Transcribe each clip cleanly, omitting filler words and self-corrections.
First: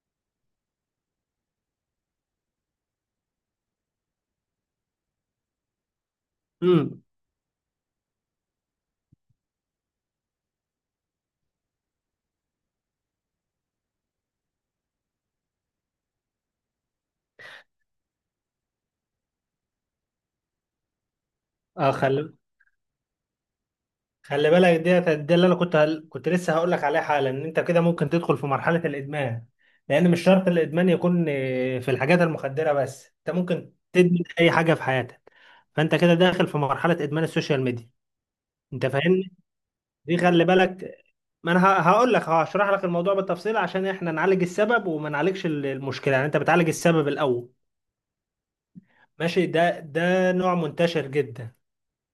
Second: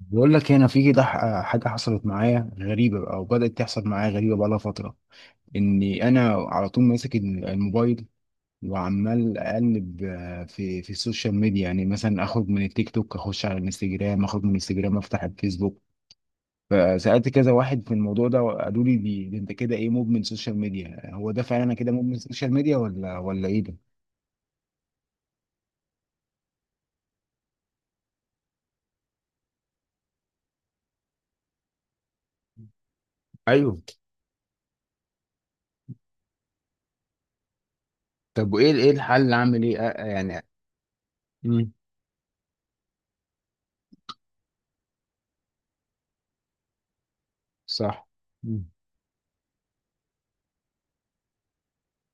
بقول لك هنا في كده حاجة حصلت معايا غريبة، بقى وبدأت تحصل معايا غريبة بقى لها فترة، إني أنا على طول امم ماسك الموبايل، وعمال أقلب في السوشيال ميديا. يعني مثلا أخرج من التيك توك أخش على الانستجرام، أخرج من الانستجرام أفتح الفيسبوك. فسألت كذا واحد في الموضوع ده وقالوا لي دي أنت كده إيه، مدمن سوشيال ميديا؟ هو ده فعلا أنا اه كده مدمن خلي سوشيال ميديا ولا إيه ده؟ خلي بالك، ديت دي اللي انا كنت لسه هقول لك عليها حالا ان انت كده ممكن تدخل في مرحله الادمان. لان مش شرط الادمان يكون في الحاجات المخدره، بس انت ممكن ايوه. تدمن اي حاجه في حياتك. فانت كده داخل في مرحله ادمان السوشيال ميديا. طب وايه، انت ايه الحل، فاهمني؟ اعمل ايه دي يعني. خلي بالك. ما انا امم. ه- هقول لك، هشرح لك الموضوع بالتفصيل عشان احنا نعالج السبب وما نعالجش المشكله. يعني انت بتعالج السبب الاول. صح. مم. ماشي. ده نوع منتشر جدا،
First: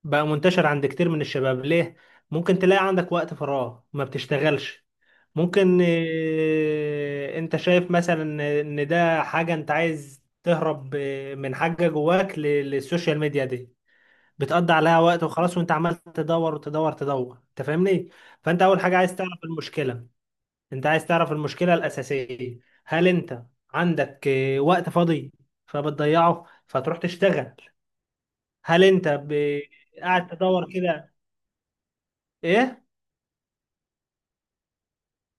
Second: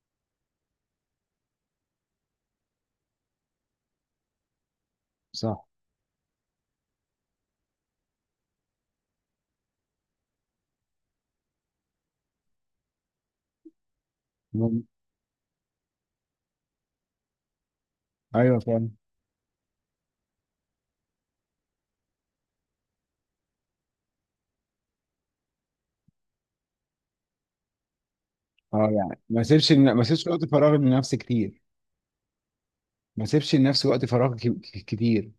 بقى منتشر عند كتير من الشباب. ليه؟ ممكن تلاقي عندك وقت فراغ ما بتشتغلش. صح. ممكن انت شايف مثلا ان ده حاجة انت عايز تهرب من حاجة جواك للسوشيال ميديا دي، بتقضي مم. عليها وقت وخلاص، وانت عمال تدور وتدور تدور. انت فاهمني؟ أيوه فانت اول فعلا. حاجة عايز تعرف المشكلة، انت عايز تعرف المشكلة الأساسية. هل انت عندك وقت فاضي فبتضيعه فتروح تشتغل؟ هل اه انت يعني ب- ما سيبش قاعد وقت تدور فراغ كده؟ لنفسي كتير. ايه. ما سيبش لنفسي وقت فراغ كتير.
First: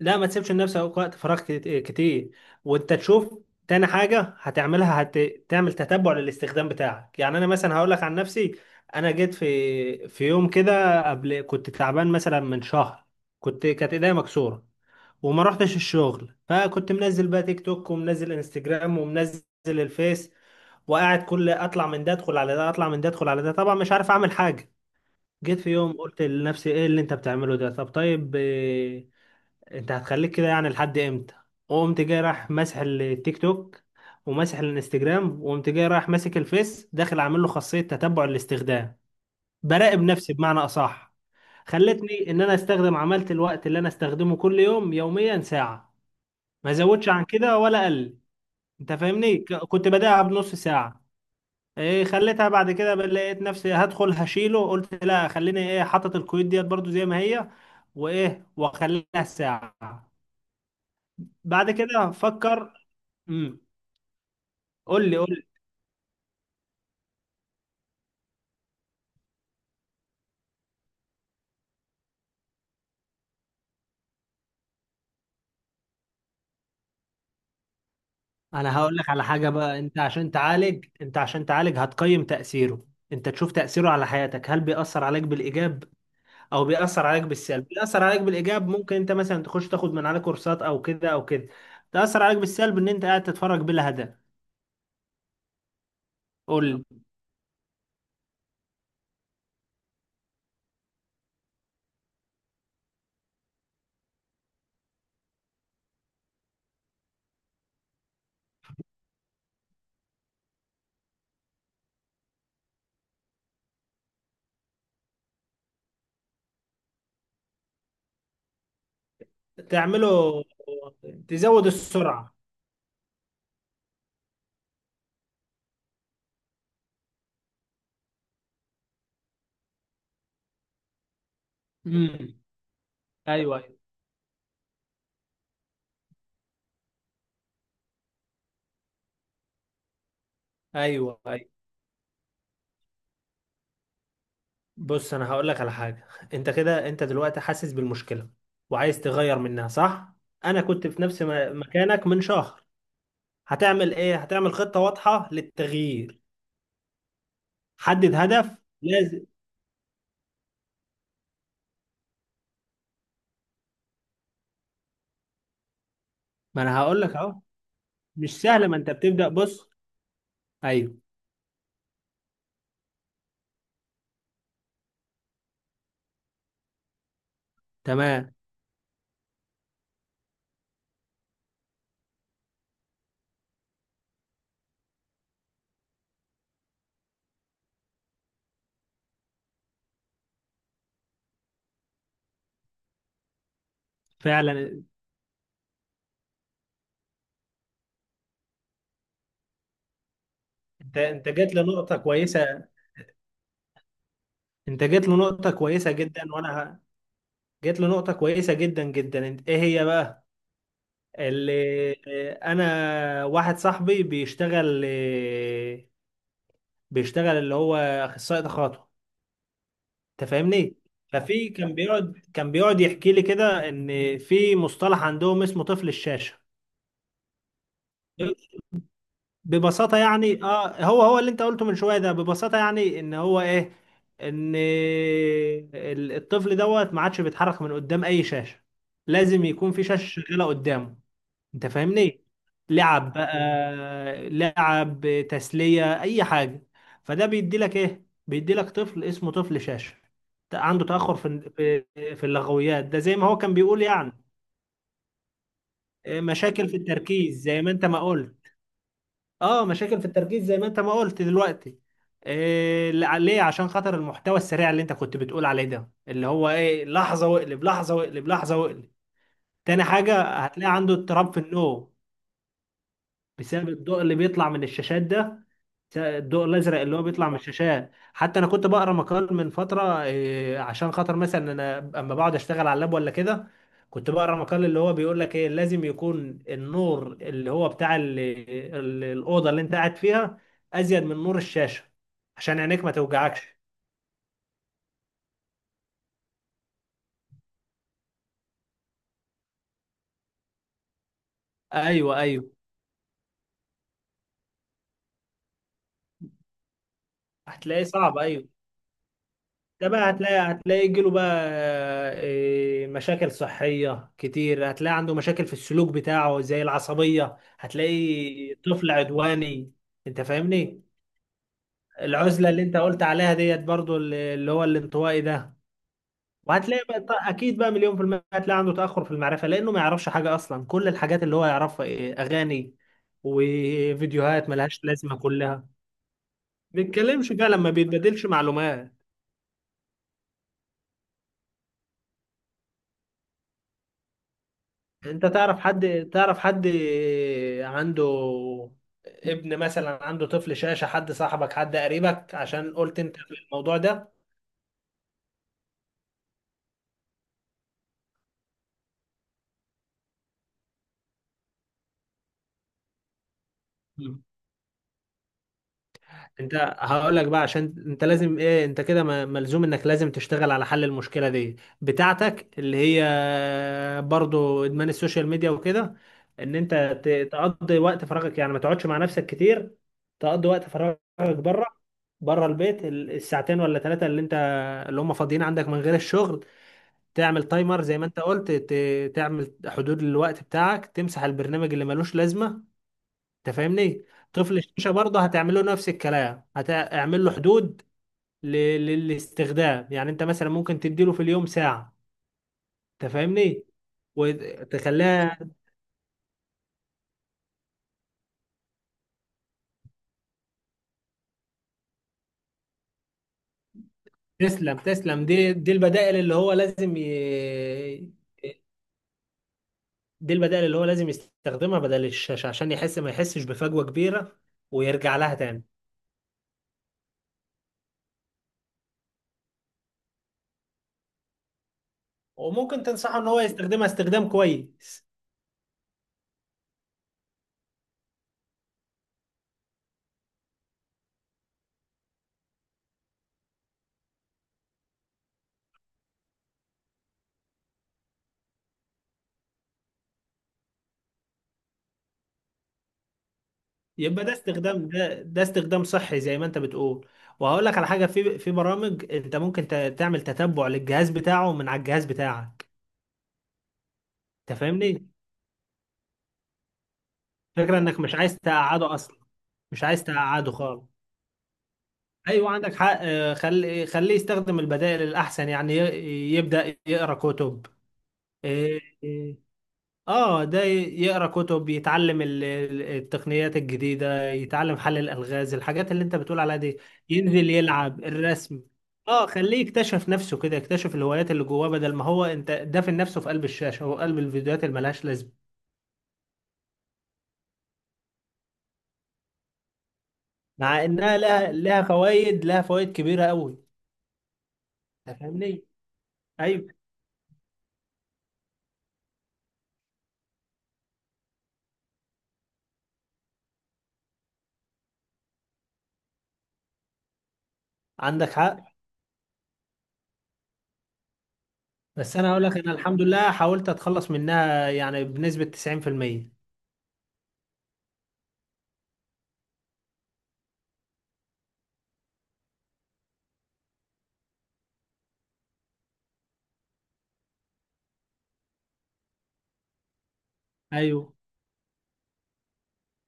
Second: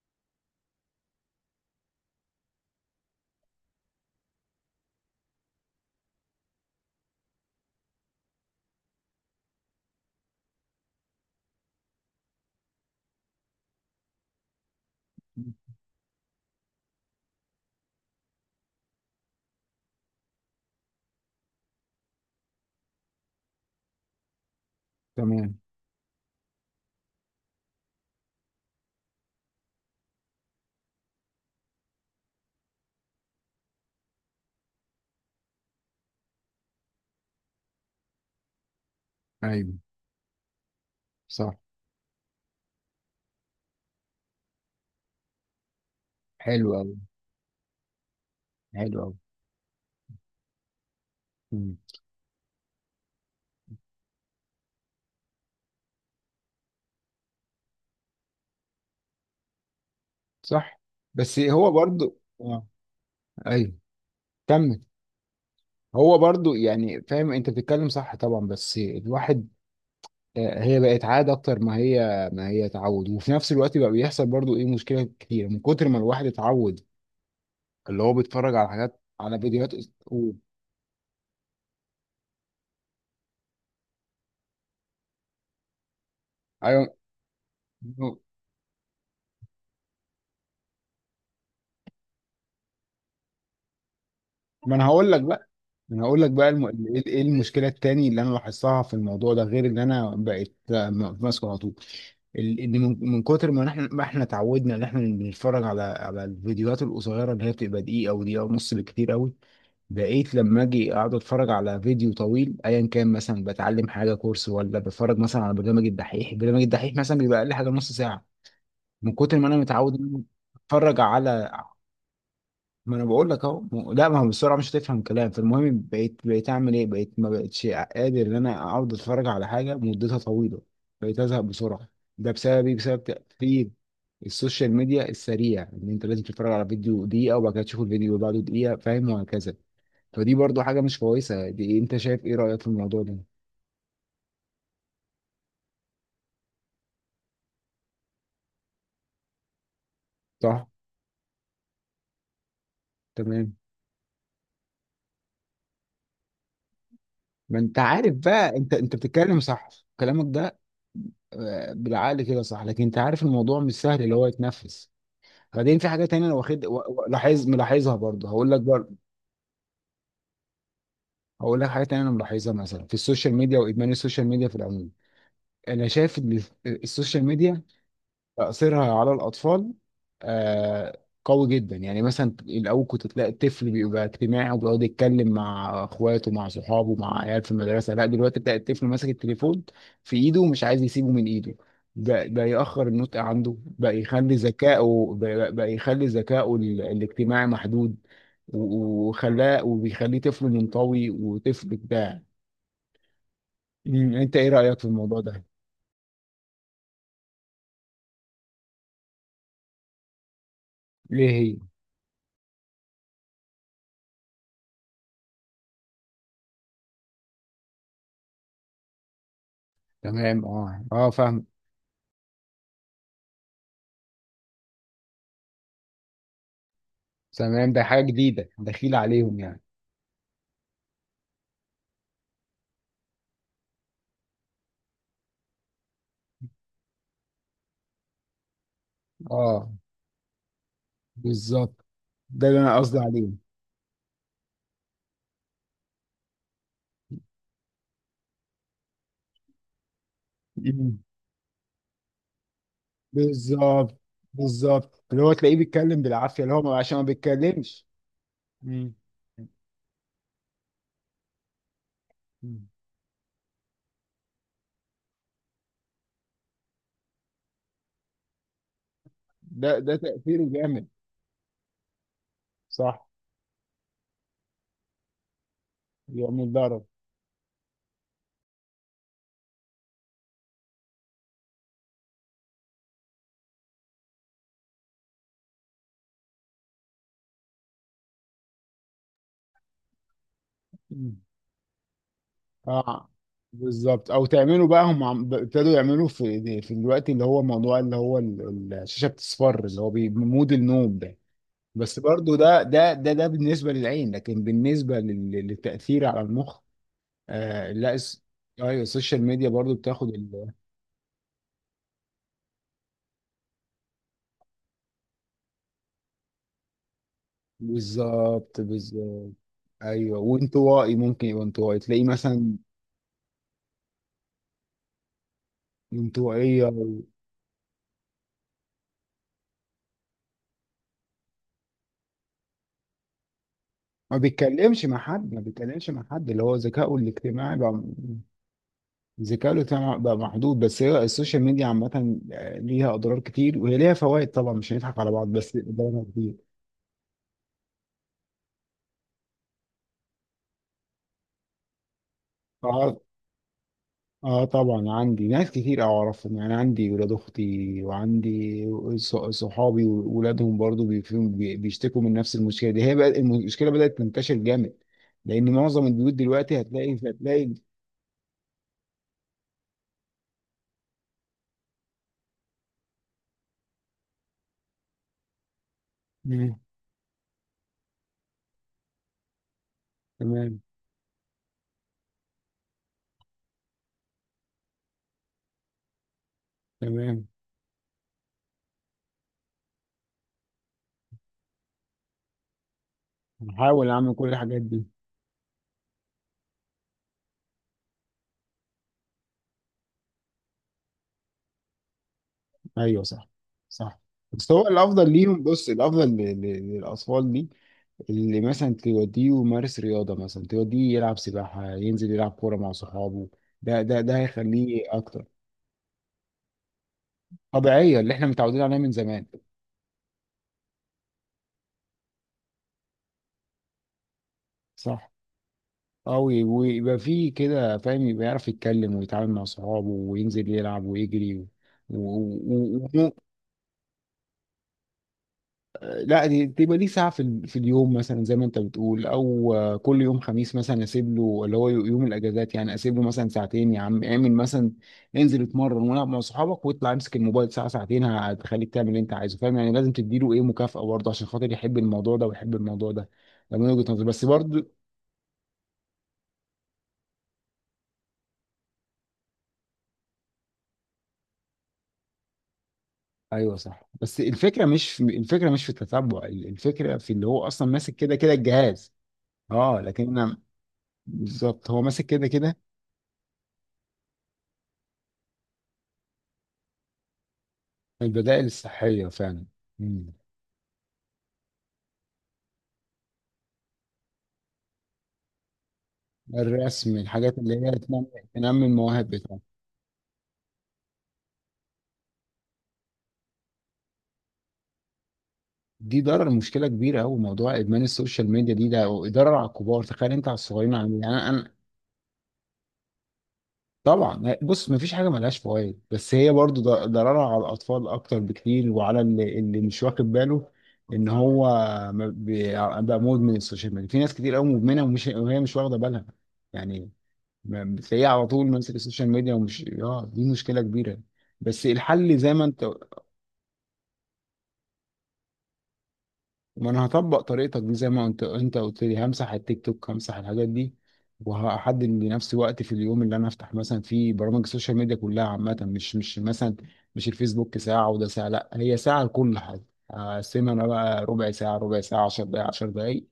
لا، ما تسيبش لنفسك وقت فراغ كت- إيه، كتير. وانت تشوف. تاني حاجه هتعملها، هتعمل تتبع للاستخدام بتاعك. يعني انا مثلا هقول لك عن نفسي، انا جيت في يوم كده قبل، كنت تعبان مثلا من شهر، كانت ايديا مكسوره وما رحتش الشغل. فكنت منزل بقى تيك توك، ومنزل انستجرام، ومنزل الفيس، وقاعد كل اطلع من ده ادخل على ده، اطلع من ده ادخل على ده، طبعا مش عارف اعمل حاجه. تمام. جيت في يوم قلت لنفسي ايه اللي انت بتعمله ده؟ طب طيب انت هتخليك كده يعني لحد امتى؟ وقمت جاي رايح ماسح التيك توك وماسح الانستجرام، وقمت جاي رايح ماسك الفيس، داخل عامل له خاصية تتبع الاستخدام. ايوه براقب نفسي بمعنى اصح. صح. خلتني ان انا استخدم، عملت الوقت اللي انا استخدمه كل يوم يوميا ساعة، حلو ما قوي. زودش عن كده ولا قل. انت حلو قوي. فاهمني؟ كنت بداها بنص ساعة، مم. ايه، خليتها بعد كده، لقيت نفسي هدخل هشيله، قلت لا خليني ايه حاطط الكويت ديت برضو زي ما هي، وايه واخليها ساعة. صح. بس هو بعد كده برضو اه. فكر. امم ايوه كمل. قول لي قول لي. هو برضو يعني فاهم، انت بتتكلم صح طبعا، بس الواحد هي بقت عادة اكتر ما هي، ما هي تعود. وفي نفس الوقت بقى بيحصل برضو ايه، مشكلة كتير من كتر ما الواحد اتعود. اللي هو بيتفرج على انا هقول حاجات لك على على حاجه. فيديوهات بقى انت عشان تعالج، انت عشان تعالج هتقيم تاثيره، انت تشوف تاثيره على حياتك. هل بيأثر عليك بالايجاب او ايوه. بيأثر عليك بالسلب؟ بيأثر عليك بالايجاب ممكن انت مثلا تخش تاخد من عليه كورسات او كده او كده. تأثر عليك بالسلب ان انت قاعد تتفرج بلا هدف. ما انا هقول لك بقى، انا هقول لك بقى قول ايه، إيه المشكله التاني اللي انا لاحظتها في الموضوع ده، غير ان انا بقيت ماسكه على طول ان من كتر ما ما احنا اتعودنا ان احنا بنتفرج على الفيديوهات القصيره، اللي هي بتبقى دقيقه او دقيقه ونص بالكتير قوي. بقيت لما اجي اقعد اتفرج على فيديو طويل ايا كان، مثلا بتعلم حاجه كورس، ولا بتفرج مثلا على برنامج الدحيح، برنامج الدحيح مثلا بيبقى اقل حاجه نص ساعه. من كتر ما انا لي متعود ان انا تعمله. اتفرج على، تزود السرعه. ما انا بقول لك اهو لا ما هو بسرعه مش هتفهم كلام. فالمهم بقيت بقيت اعمل ايه، بقيت ما بقتش قادر ان انا اقعد اتفرج على حاجه مدتها طويله، بقيت ازهق بسرعه. ده امم بسبب ايه، بسبب ايوه، تاثير ايوه، السوشيال ميديا السريع، ان انت لازم تتفرج على فيديو دقيقه وبعد كده تشوف الفيديو اللي بعده دقيقه، فاهم، وهكذا. فدي برضو حاجه مش ايوه. كويسه دي، انت شايف ايه رايك في الموضوع ده؟ بص انا هقول لك على حاجه. انت كده، انت دلوقتي حاسس بالمشكله وعايز تغير منها، صح؟ انا صح. كنت في نفس مكانك من شهر. تمام. هتعمل ايه؟ هتعمل خطه واضحه للتغيير. ما انت عارف حدد هدف بقى، انت لازم. بتتكلم صح كلامك ده، بالعقل كده صح، لكن انت عارف الموضوع مش سهل اللي هو يتنفس. بعدين في حاجه تانية انا ما واخد انا هقول لك اهو. لاحظ ملاحظها برضه، مش هقول لك سهل، ما انت برضه بتبدا. بص. ايوه. هقول لك حاجه تانية انا ملاحظها مثلا في السوشيال ميديا، وادمان السوشيال ميديا في العموم. انا شايف ان السوشيال ميديا تمام. تأثيرها على الأطفال آه، قوي جدا. يعني مثلا الأول كنت تلاقي الطفل بيبقى اجتماعي وبيقعد يتكلم مع إخواته مع صحابه مع عيال في المدرسة. لا دلوقتي تلاقي الطفل ماسك التليفون في إيده ومش عايز يسيبه من إيده. بقى يأخر النطق عنده، بقى يخلي فعلا. ذكائه بقى بقى يخلي ذكائه الاجتماعي محدود. وخلاه وبيخليه طفل انت منطوي انت جيت وطفل لنقطه بتاع. كويسه، أمم، أنت إيه رأيك في انت جيت الموضوع ده؟ لنقطه كويسه جدا. جيت لنقطه كويسه جدا جدا. انت ايه هي بقى؟ ليه هي؟ اللي انا واحد صاحبي بيشتغل، بيشتغل اللي هو اخصائي تخاطب. انت تمام فاهمني؟ اه اه فاهمك. ففي كان بيقعد، كان بيقعد يحكي لي كده ان في مصطلح عندهم اسمه طفل الشاشه. تمام ده حاجة جديدة دخيلة عليهم يعني. ببساطه يعني اه، هو اللي انت قلته من شويه ده، ببساطه يعني ان هو ايه، ان الطفل دوت ما عادش بيتحرك من قدام اي شاشه، لازم اه يكون في شاشه شغاله قدامه. انت بالظبط، فاهمني؟ ده اللي انا قصدي لعب عليه. بقى لعب، تسلية، اي حاجة. فده بيدي لك ايه؟ بيدي لك طفل اسمه طفل شاشة، عنده مم. تأخر في في اللغويات، ده زي ما هو كان بيقول بالظبط. يعني. بالظبط اللي هو تلاقيه بيتكلم بالعافية، اللي مشاكل هو في عشان ما التركيز زي ما انت بيتكلمش. ما قلت. مم. اه، مشاكل في التركيز زي ما انت ما قلت دلوقتي. مم. إيه ليه؟ عشان خاطر المحتوى السريع اللي انت كنت بتقول عليه ده، اللي هو ايه، لحظة واقلب لحظة واقلب لحظة واقلب. ده تاني ده حاجة تأثيره هتلاقي جامد. عنده اضطراب في النوم صح. بسبب الضوء اللي بيطلع من الشاشات ده. الضوء يعمل الازرق ضرر. اللي هو بيطلع من الشاشات. حتى انا كنت بقرا مقال من فتره، عشان خاطر مثلا انا اما بقعد اشتغل على اللاب ولا كده، كنت بقرا مقال اللي هو بيقول لك ايه، لازم يكون النور اللي هو بتاع الاوضه اللي انت قاعد فيها ازيد من مم. نور الشاشه عشان عينيك ما اه توجعكش. بالظبط. او تعملوا بقى هم ابتدوا يعملوا في في الوقت، اللي هو موضوع اللي هو الشاشة بتصفر، اللي هو مود النوم ده. بس ايوه، برضو ايوه. ده بالنسبة للعين، لكن بالنسبة للتأثير على المخ. آه هتلاقيه لا الس- صعب، ايوه. ايوه السوشيال ميديا برضو ده بتاخد بقى هتلاقي، هتلاقي يجيله بقى مشاكل صحية كتير. هتلاقي عنده مشاكل في السلوك بتاعه زي العصبية، هتلاقي بالظبط. طفل بالظبط. عدواني. ايوه انت فاهمني؟ وانطوائي، ممكن يبقى انطوائي تلاقيه العزلة مثلا اللي انت قلت عليها ديت برضو، اللي هو الانطوائي ده. انطوائية وهتلاقي بقى اكيد بقى مليون في المية، هتلاقي عنده تأخر في المعرفة لانه ما يعرفش حاجة اصلا. كل الحاجات اللي هو يعرفها إيه؟ اغاني ما وفيديوهات بيتكلمش ملهاش مع لازمة حد، ما كلها. بيتكلمش مع حد، اللي هو ذكائه بيتكلمش بقى، الاجتماعي لما بقى، بيتبادلش معلومات. ذكائه الاجتماعي بقى محدود. بس هي السوشيال ميديا عامة ليها أضرار كتير، وهي ليها فوائد طبعا مش هنضحك على بعض، انت بس ضررها تعرف حد عنده ابن مثلا، عنده طفل شاشة، حد صاحبك حد قريبك، عشان كتير. قلت انت في الموضوع ده؟ اه طبعا عندي ناس كتير اعرفهم، يعني عندي ولاد اختي وعندي صحابي وولادهم برضو بيشتكوا من نفس المشكله دي. هي بقى المشكله بدات مم. تنتشر جامد، لان معظم البيوت دلوقتي انت هقول لك بقى، هتلاقي. عشان انت لازم ايه، انت كده ملزوم انك لازم تشتغل على حل المشكلة دي بتاعتك، اللي هي برضو ادمان السوشيال ميديا وكده. مم، ان انت تقضي وقت فراغك، يعني ما تقعدش مع نفسك كتير. تقضي تمام. وقت فراغك بره، بره البيت، الساعتين ولا ثلاثة اللي انت، اللي هم فاضيين عندك من غير الشغل. تمام. تعمل تايمر زي ما انت قلت، تعمل حدود للوقت بتاعك، تمسح البرنامج اللي ملوش لازمه. انت هحاول فاهمني؟ اعمل كل طفل الحاجات دي. الشاشه برضه هتعمل له نفس الكلام، هتعمل له حدود ل- للاستخدام. يعني انت مثلا ممكن تديله في اليوم ساعه. ايوه انت صح. فاهمني؟ صح. بس هو الافضل ليهم، وتخليها. بص الافضل للاطفال دي، اللي مثلا توديه يمارس رياضه، مثلا توديه يلعب سباحه، ينزل يلعب كوره مع صحابه. ده تسلم، هيخليه اكتر تسلم. دي البدائل اللي هو لازم طبيعية، اللي احنا متعودين عليها من زمان. دي البدائل اللي هو لازم يستخدمها بدل الشاشه عشان يحس، ما يحسش بفجوه كبيره صح. ويرجع لها تاني. اه ويبقى في كده فاهم، يبقى يعرف يتكلم ويتعامل مع صحابه وينزل يلعب ويجري و... وممكن و... و... تنصحه ان هو يستخدمها استخدام كويس، لا تبقى ليه ساعة في, في اليوم مثلا زي ما انت بتقول، او كل يوم خميس مثلا اسيب له، اللي هو يوم الاجازات يعني اسيب له مثلا ساعتين، يا عم اعمل مثلا انزل اتمرن والعب مع صحابك، واطلع امسك الموبايل ساعة ساعتين. هتخليك تعمل اللي انت عايزه، فاهم يعني. لازم تديله ايه، مكافأة برضه عشان خاطر يحب الموضوع ده ويحب الموضوع ده، ده من وجهة نظري بس يبقى ده برضه. استخدام، ده استخدام صحي زي ما انت بتقول. وهقول لك على حاجه، في برامج انت ممكن تعمل تتبع للجهاز بتاعه من على الجهاز بتاعك. ايوه صح. بس انت الفكره مش في، فاهمني؟ الفكره مش في التتبع، الفكره في اللي هو اصلا فكره ماسك انك كده مش كده عايز الجهاز. تقعده اصلا، اه مش لكن عايز انا تقعده خالص. بالظبط، هو ماسك كده ايوه كده. عندك حق. اه، خلي خليه يستخدم البدائل الاحسن، يعني يبدا يقرا كتب. البدائل اه، الصحيه آه. فعلا. مم. اه ده يقرا كتب، يتعلم التقنيات الجديدة، يتعلم حل الألغاز، الحاجات اللي انت بتقول عليها دي. الرسم، الحاجات ينزل اللي هي يلعب تنمي، الرسم. تنمي المواهب اه بتاعتك. خليه يكتشف نفسه كده، يكتشف الهوايات اللي جواه، بدل ما هو انت دافن نفسه في قلب الشاشة، هو قلب الفيديوهات اللي ملهاش لازمة. دي ضرر، مشكله كبيره قوي موضوع ادمان السوشيال ميديا دي، ده ضرر على الكبار، تخيل انت على الصغيرين مع عامل إيه. انها يعني انا لها فوائد، لها فوائد كبيرة قوي. طبعا. بص مفيش حاجه انت ملهاش فاهمني؟ فوائد، بس هي برضو ايوه ضررها على الاطفال اكتر بكتير، وعلى اللي مش واخد باله ان هو ما بي- بقى مدمن السوشيال ميديا. في ناس كتير قوي مدمنه وهي مش واخده بالها يعني، ما- بتلاقيها على عندك طول حق. ماسك السوشيال ميديا ومش اه، دي مشكله كبيره. بس الحل بس زي انا ما هقول لك، انت. انا الحمد لله حاولت اتخلص منها يعني بنسبة 90%. ما انا هطبق طريقتك دي، زي ما انت قلت لي، همسح التيك توك همسح الحاجات دي، وهحدد لنفسي وقت في اليوم اللي انا افتح مثلا فيه برامج السوشيال ميديا كلها عامه، مش مش مثلا مش الفيسبوك ساعه وده ساعه، لا هي ساعه لكل حاجه، هقسمها انا بقى ايوه ربع ساعه ربع ساعه 10 دقائق 10 دقائق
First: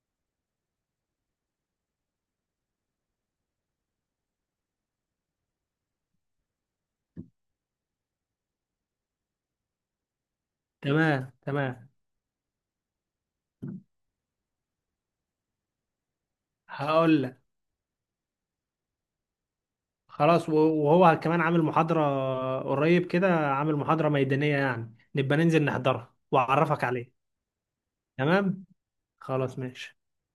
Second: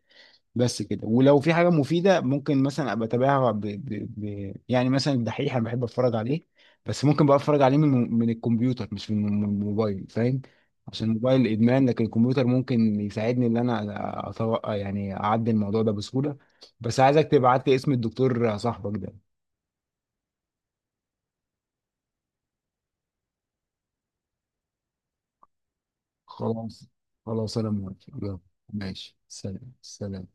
بس كده. ولو في حاجة مفيدة ممكن مثلا ابقى اتابعها يعني مثلا الدحيح انا بحب اتفرج عليه، بس ممكن بقى اتفرج عليه من الكمبيوتر مش من الموبايل فاهم. عشان تمام، الموبايل ادمان، تمام. لكن الكمبيوتر ممكن يساعدني ان انا أتوقع يعني اعدي الموضوع ده بسهولة. بس هقول عايزك لك تبعت لي اسم الدكتور صاحبك ده. خلاص، وهو كمان عامل محاضرة قريب كده، عامل محاضرة ميدانية، يعني نبقى ننزل نحضرها خلاص. وأعرفك عليه. خلاص انا موافق يلا. تمام. ماشي خلاص، سلام ماشي. سلام.